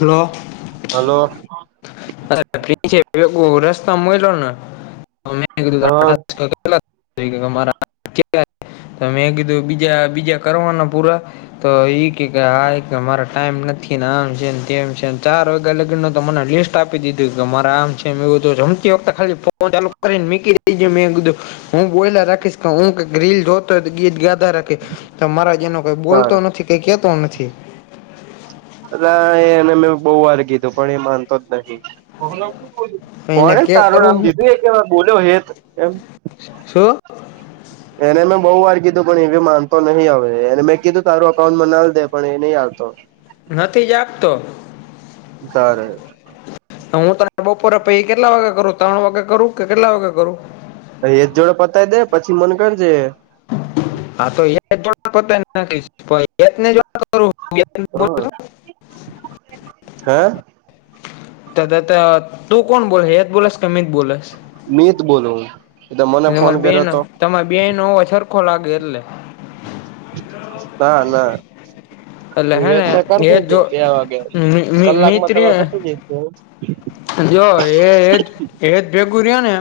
Hello. Hello. [inaudible] [inaudible] હા બીજા બીજા કરવાના પૂરા તો એઈ કે આ એક અમારા ટાઈમ નથી ને આમ છે તેમ છે ચાર વાગ્યા લગનને તો મને લીસ્ટ આપી દીધું કે મારે આમ છે મે કીધુ જઉ. તે વખતે ખાલી ફોન ચાલુ કરીને મીકી મેં બીધું હું બોઇલાર રાખીશ હું રીલ જોતો ગીત ગાધા રાખી મારા જે એનો કઈ બોલતો સર નથી કઈ કહેતો નથી. રા એ એને મેં બહુ વાર કીધું પણ એ માનતો જ નહીં. તો એને કોણે કે તારું કરું નામ હું દીધું એ કે બોલ્યો હેત એમ શું? એને મેં બહુ વાર કીધું પણ એવી માનતો નહીિ હવે એને મેં કીધું તારું અકાઉન્ટમાં ના દે પણ એ નહી આવતો. નથી જ આપતો. તારે. હું તને બપોરે પછ કેટલા વાગે કરું ત્રણ વાગે કરું કે કેટલા વાગે કરું. એ જોડે પતાય દે પછી મને કરજે. હા તો જોતાને જો હ [unintelligible] હે. ત તું કોણ બોલ એત બોલસ કે મીત બોલસ. મિત બોલુ. તમારી બેનો તમારી બેનો હોવા સરખો લાગે એટલે ના ના એટલે હે એજ ને કરતોજ હેત બે જો વાગે મિ- મિ- કલાકમાં તમે મિત્રી પતું જઈશો. જો એજ એજ ભેગું રહ્યો ને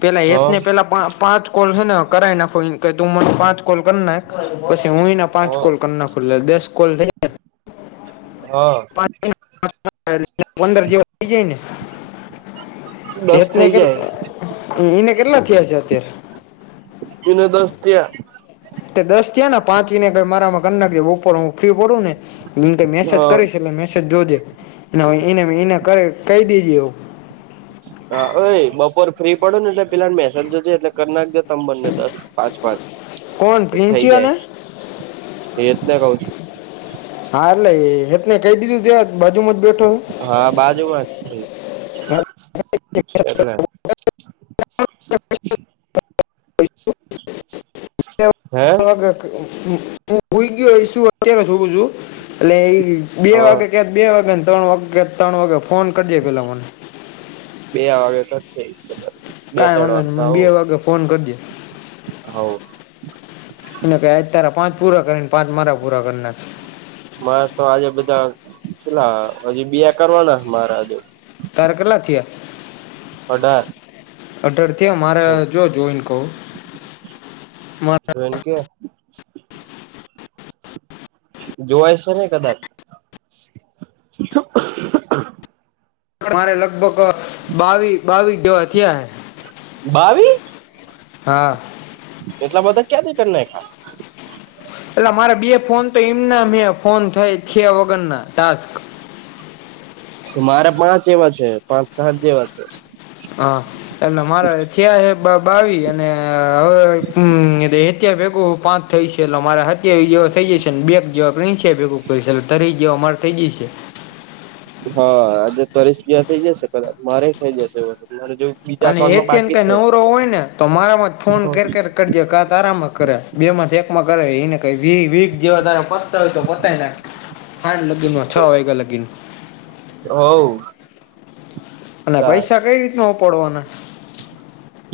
પેલા હ એજ ને પેલા પાંચ કોલ છે ને કરી નાખો તું મને પાંચ કોલ કરી નાખ પછી હું એના હ પાંચ કોલ કરનાખુ દસ કોલ થયા. હા. [unintelligible] પંદર જેવા થઈ જાયને દસ થઇ એતને કે જાય એને કેટલા થયા છે અત્યારે તને દસ્ થયા દસ થયા ને પાંચ ને કઈ મારામાં કના બપોર હું ફ્રી પડું ને એ કઈ મેસેજ હા કરીશ એટલે મેસેજ જોજે એને એનેે કહી દીજે એવું હા, બપોર ફ્રી પડો ને એટલે પેલા મેહેસેજ જજ એટલે કર નાખ જે સમબરને દસ પાંચ પાંચ કોણ થઈ પ્રિન્સી ને જાય એ રતના કવ છું. હા એટલે હતને કહી દીધું ત બધું હા બાજુમાં જ છે એટલે હે ઈ ગયો શું અત્યારે જોું એટ એ બે વાગે હ કયા બે વાગેને ત્રણ વાગે ક ત્રણ વાગે ફોન કરજે પેલાં મને બે વાગે કરશે બે કાંઈ વાંધો નને મને બે વાગે ફોન કરી જે. હ એને ક અતારા પાંચ પૂરા કરીને પાંચ મારા પૂરા કરનાર મારે તો આજે બધા પેલા હજી બીયા કરવાના મારે હજુ તાર કેટલા થયા? અઢાર અઢાર થયા મારે જો જોઈને કહું મારે જોઈને કે, જોવાય છે, ને કદાચ. મારે લગભગ બાવીસ બાવીસ જેવા થયા હે. બાવી. હા એટલા બધા ક્યાંથી નાખ્યા. એટલે મારા બે ફોન તો એમ ના મે ફોન થાય છે વગરના ટાસ્ક. તો મારા પાંચ એવા છે પાંચ, સાત જેવા છે. હા એલે મારા થયા છે બાવીસ અને હવે અત ભેગું પાંચ થઈ છે એટલે મારે સત્યાવીસ જેવો થઈ જાયશે ને બેગ જેવા ચ ભેગું છે એટલે તરી જે મારે થઈ જશે. હા આજે તરસપ્યા થઈ જશે કદાચ મારે થઈ જશે એરે જોવું. અને એ ત કઈ નવરો હોય ને તો મારા માં જ ફોન કે કાત આરામ કર્યા બે માંથી એકમાં કરે એને ક વી જેવા ત ય તો પતાય ના ખંડ લગીનમાં છ વાગ્યા લગીન હવ અને પૈસા કઈ રીતના ઉપાડવાના?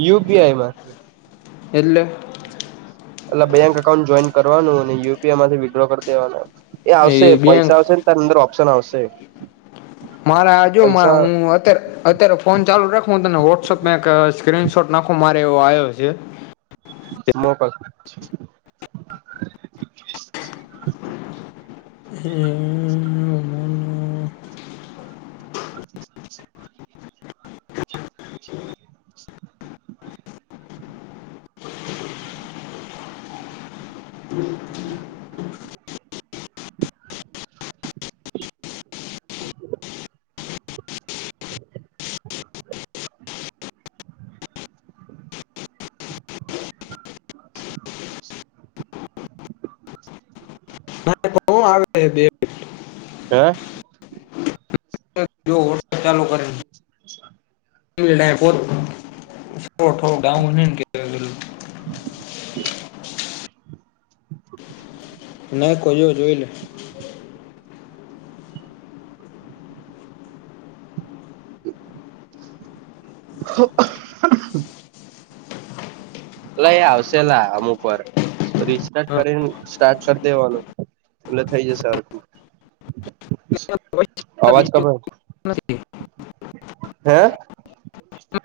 યુ પી આઈમાં. એટલે. એટલે બેંક અકાઉન્ટ જોઈન કરવાનું અને યુ પી આઈ માંથી વિડ્રો કરી દેવાનું એ આવશે પૈસા આવશે. અંદર ઓપ્શન આવશે. મારે આજુ હું પૈસા અત્યારે, અત્યારે ફોન ચાલુ રાખ વોટ્સએપમાં એક સ્ક્રીન શોટ નાખો મારે એવો આવ્યો છે. મો પાસે. હમ, હું. અચ [inaudible] છે, [unintelligible] [inaudible] હક આવે. હા, જો હોટલ ચાલુ કરે છે. અ [inaudible] ગાવુંન કે, [inaudible] હ [inaudible] [unintelligible] [inaudible] નાખો જો જોઈલે. [unintelligible] [inaudible] હ [inaudible] એલા એ આવશેલા અમુકવાર. રિસ્ટાર્ટ કરી સ્ટાર્ટ કરી દેવાનું એટલે થઈ જશે સરખું. [unintelligible] [inaudible] અવાજ બીજું કપાય છે, નથી હે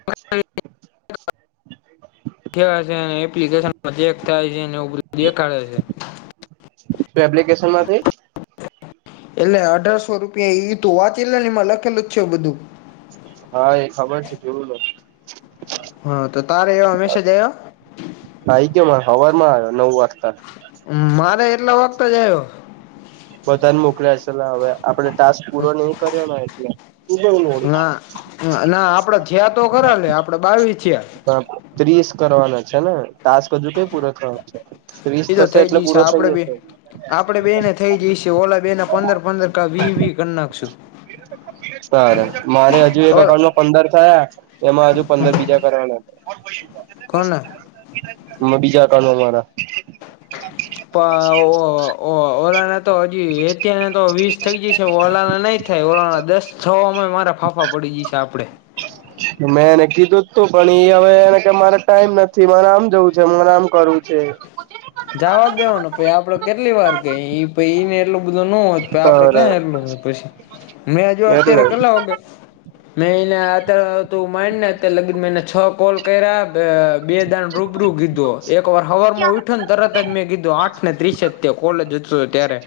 [unintelligible] [inaudible] કેળા છે, અને એપ્લિકેશનમાં ચેક થાય છે, અને ઉપર દેખાડે છે. તે એપ્લિકેશન માંથી, એટલે અઢારસો રૂપિયા એતું વાંચેલ ને એમાં લખેલું જ છે, બધું હા એ ખબર છે, જોયું તો હાતો તારે એવા મેસેજ આવ્યા. હઈ કે હવામાં આવ્યો નવ વાગતા, મારે એટલા વખતે જ આવ્યો- બધાને મોકલ્યા છેલે હવે આપડણે ટાસ્ક પૂરો નઈ કર્યો એટલે- ના ના આપડે છયા તો ખરા લે આપડે બાવીસ છેયા- હ ત્રીસ કરવાનો છે ને તાસ બધું ક પૂરો થવા છે. ત્રીસ એતો થશે થઈ એટલે જઈ છે, પૂરો આપડે થઈ બે જશે આપડે બેને જ. થઈ જઈ છે, ઓલા બે ના પંદર પંદર કાવી વીવી કર નાખશું. સર મારે હજુ એક ઓલા અકાઉન્ટમાં પંદર થયા એમાં હજુ પંદર બીજા, પરાણે. કોણ. બીજા કાનુંન અમારા, પઓ ઓરાના. તો હજી અત્યારેને તો વીસ થઈ જઈ છે, ઓલાણા નહીં થાય ઓલા દસ થવામાં મારા ફાફા. આ પડી જઈશે આપડે, મેં એને કીધું જતું પણ એ હવેને કે મારે ટાઈમ નથી, મને આમ જવું છે, મને આમ કરવું છે. જવા દેવાનો આપડે કેટલી વાર કેઈને એટલું. બધા ન હોત આપડે તારે ક્યાં એટલું પછી મેંજો એટલે અત્યારે કેટલા વાગે. મેં એને આત તું માયને લાગી મેને છ કોલ કર્યા. બે દાણ રૂબરૂું કીધું એક વાર હવર માં ઉઠો ને તરત જ મેં કીધું આઠ ને ત્રીસ- કોલ જ ત્યારે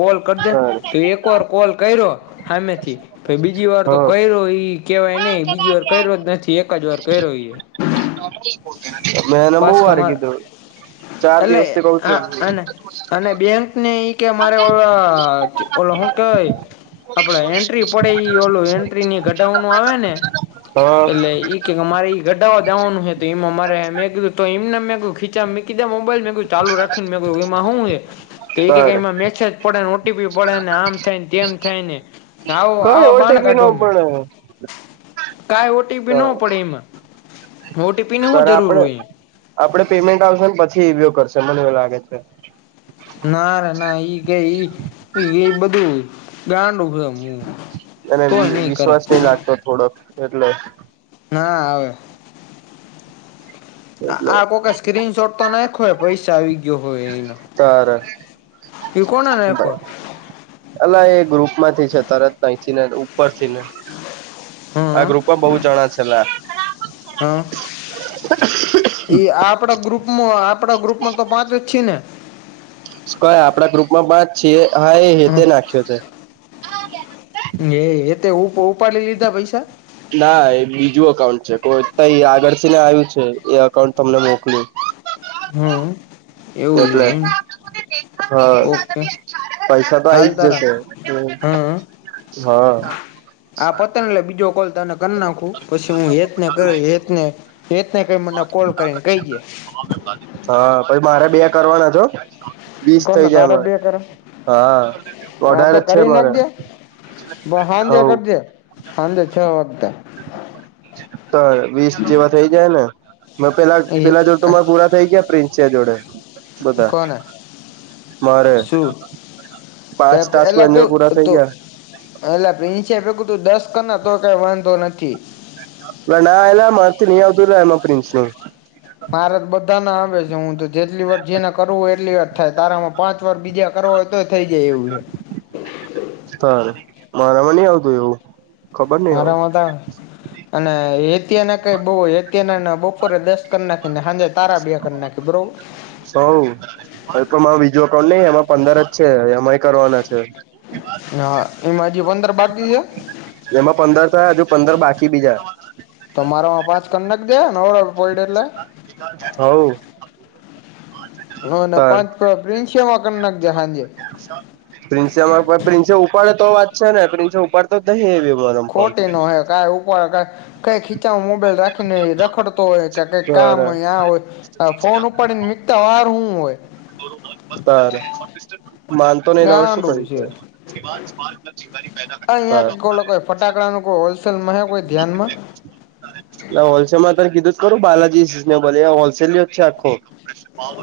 કોલ કરજે- તો સારું એક વાર કોલ કર્યો સામેથી પ બીજી વાર તો હા કર્યો- કેવાય નહી બીજી વાર કર્યો જ નથી એક જ વાર કર્યો એ- મેન બો વારે કીધું ચાર એટલે દિવસથી કઉ આ છું અને અને બે ને કે ઓ ઓલો હું કેવાય આપડે એન્ટ્રી પડે ઈ ઓલું એન્ટ્રીની ઘટાનું આવે ને હા એટલે કે મારે એ ઘટવા દાવાનું હ તો એમ અમારે મેં કીધું તો એમને મેં ખીચા કીધા મોબાઈલ મેં ચાલુ રાખીને મે એમાં હું તો ક તારે મેસે- પડેને ઓટીપી પડેને આમ થાયને તેમ થાય ને આવું કઈ આ બાણ ઓટીપી નો કાઢવા- પણ કઈ ઓટીપી ન પડે એમાં ઓટીપી- ની હું સર જરૂર આપડે હોય આપડે પેમેન્ટ આવશે ને પછી ઈવીઓ કરશે મને એવ લાગે છે. નાર ના ઈ કે બધું ગાંડ- અને વિશ્વાસ નહ લાગતો થોડોક એટલે- ના આવે- એટલે આ કોક સ્ક્રીન શોટ તો નાખો પૈસા આવી ગયો હોય એનો તાર કોણે નાખ્યો અલા એ ગ્રુપ માંથી છે તરત નાચથી ને ઉપર થી ને હમ આ ગ્રુપ બહુ જણા છેલા હમ આપણા ગ્રુપ આપડા ગ્રુપમાં તો પાંચ જ છી ને ક આપડા ગ્રુપમાં પાંચ છીએ હા એ હે તે હમ નાખ્યો છે. એ એ હેતે ઉપાડી લીધા પૈસા ના એ બીજું અકાઉન્ટ છે કોઈ આગળથીને આવ્યું છે એ અકાઉન્ટ તમને મોકલ્યું હમ એવું છે એટલે એમ હા ઓકે પૈસા તો આઈ હાલ જ તારા જશે હમ હા આ પતન બીજો કોલ તને કરી નાખું પછી હેત હેત ને હેત નહી કઈ મને કોલ કરીને કહી ગઈ હા પછી મારે બે કરવાના છે. હો વીસ થઇ કોને તારે જાયમારે બે કરે હા અઢારે જ છે મારે બ હાજે હવ કરજે હાજે છ વાગતા તો વીસ જેવા થઇ જાય ને પેલા એ પેલા જોડે તો મારા પૂરા થઈ ગયા પ્રિન્સ જોડે. બધા કોણ મારે શું પાંચ ટાસ્ક પેલા એની તો જોડે પૂરા થઈ તો ગયા એટલે પ્રિન્સે ભેગું તું દસ કર ના તો કઈ વાંધો નથી એ ના એલા મા ન આવર એમાં પ્રિન્સ ન મારે તો બધા ના આવે છે હું તો જેટલી વાર જેને કરવું હોય એટલી વાર થાય તારામાં પાંચ ર બીજા કરો હોય તો થઈ જાય એવું તાર મારામાં નઈ આવતું એવું ખબર નહ હવે મારામાંતા અને હેતીયા ના કઈ બહત ના બપોરે દસ ક નાખીનેજ તારા બે કરી નાખી એ બરોબર સૌ હ તોરો વિજો અકાઉન્ટ નહ એમાં પંદર જ છે એમાં ઈ કરવાના છે. હા એમાંજી પંદર બાકી છે એમાં પંદર થાય હજુ પંદર બાકી બીજા તો મારોમાં પાંચ કર નાખજે નવરો પડ એટલે હવ હ ના પાંચ પ્રિન્સે યો પ્રિન્સેમાં પ્રિન્સે ઉપાડે તો વાત છે ને પ્રિન્સે ઉપાડ તો હેવી મરમ ફોન હા કા એવુ કઈ ખીચા મોબાઈલ રાખીને રખડતો હોય કે કઈ કામ હોય આ હોય. હ ફોન ઉપર ને મીકતા વાર શું હોય. સ માનતો નહીર શું ગાંડું કર્યું છે છે. પછીમારી પેદા [inaudible] આ અહીયા કે કોલો ફટાકડા ન કોઈ હોલસેલમાં હ કોઈ ધ્યાનમાં ના હોલસેલ માં ત કીધું જ કરું બાલાજી સિઝનેબલ એ હોલસેલ જ છે આખો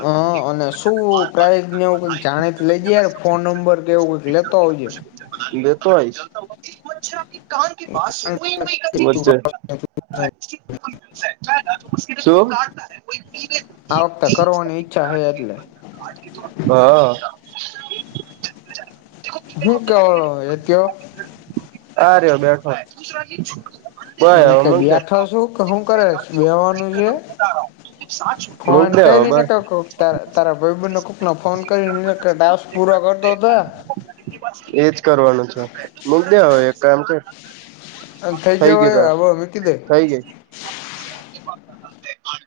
હ અને શું પ્રાયને એવું કઈક જાણી લઈ જેાર ફોન નંબર કે એવું કઈક લેતો આવજે લેતો આઈશ આ વખતે કરવાની ઈચ્છા હ એટલે હા હું કેવાય તયો આ રિયો બેઠો બસ હ હવે કે મૂક દે બે્યાઠ શું કે શું કરે બેવાનું છે. મૂક ફોન દે હવે કરીને તારા ભાઈબન્ધ કોકનો ફોન કરીને ટાસ્ક પૂરા કરતો થા એજ કરવાનું છે મક દે હવે એક કામ છે. અને થઈ જવા આવો હવે મૂકી દે થઈ ગઈ.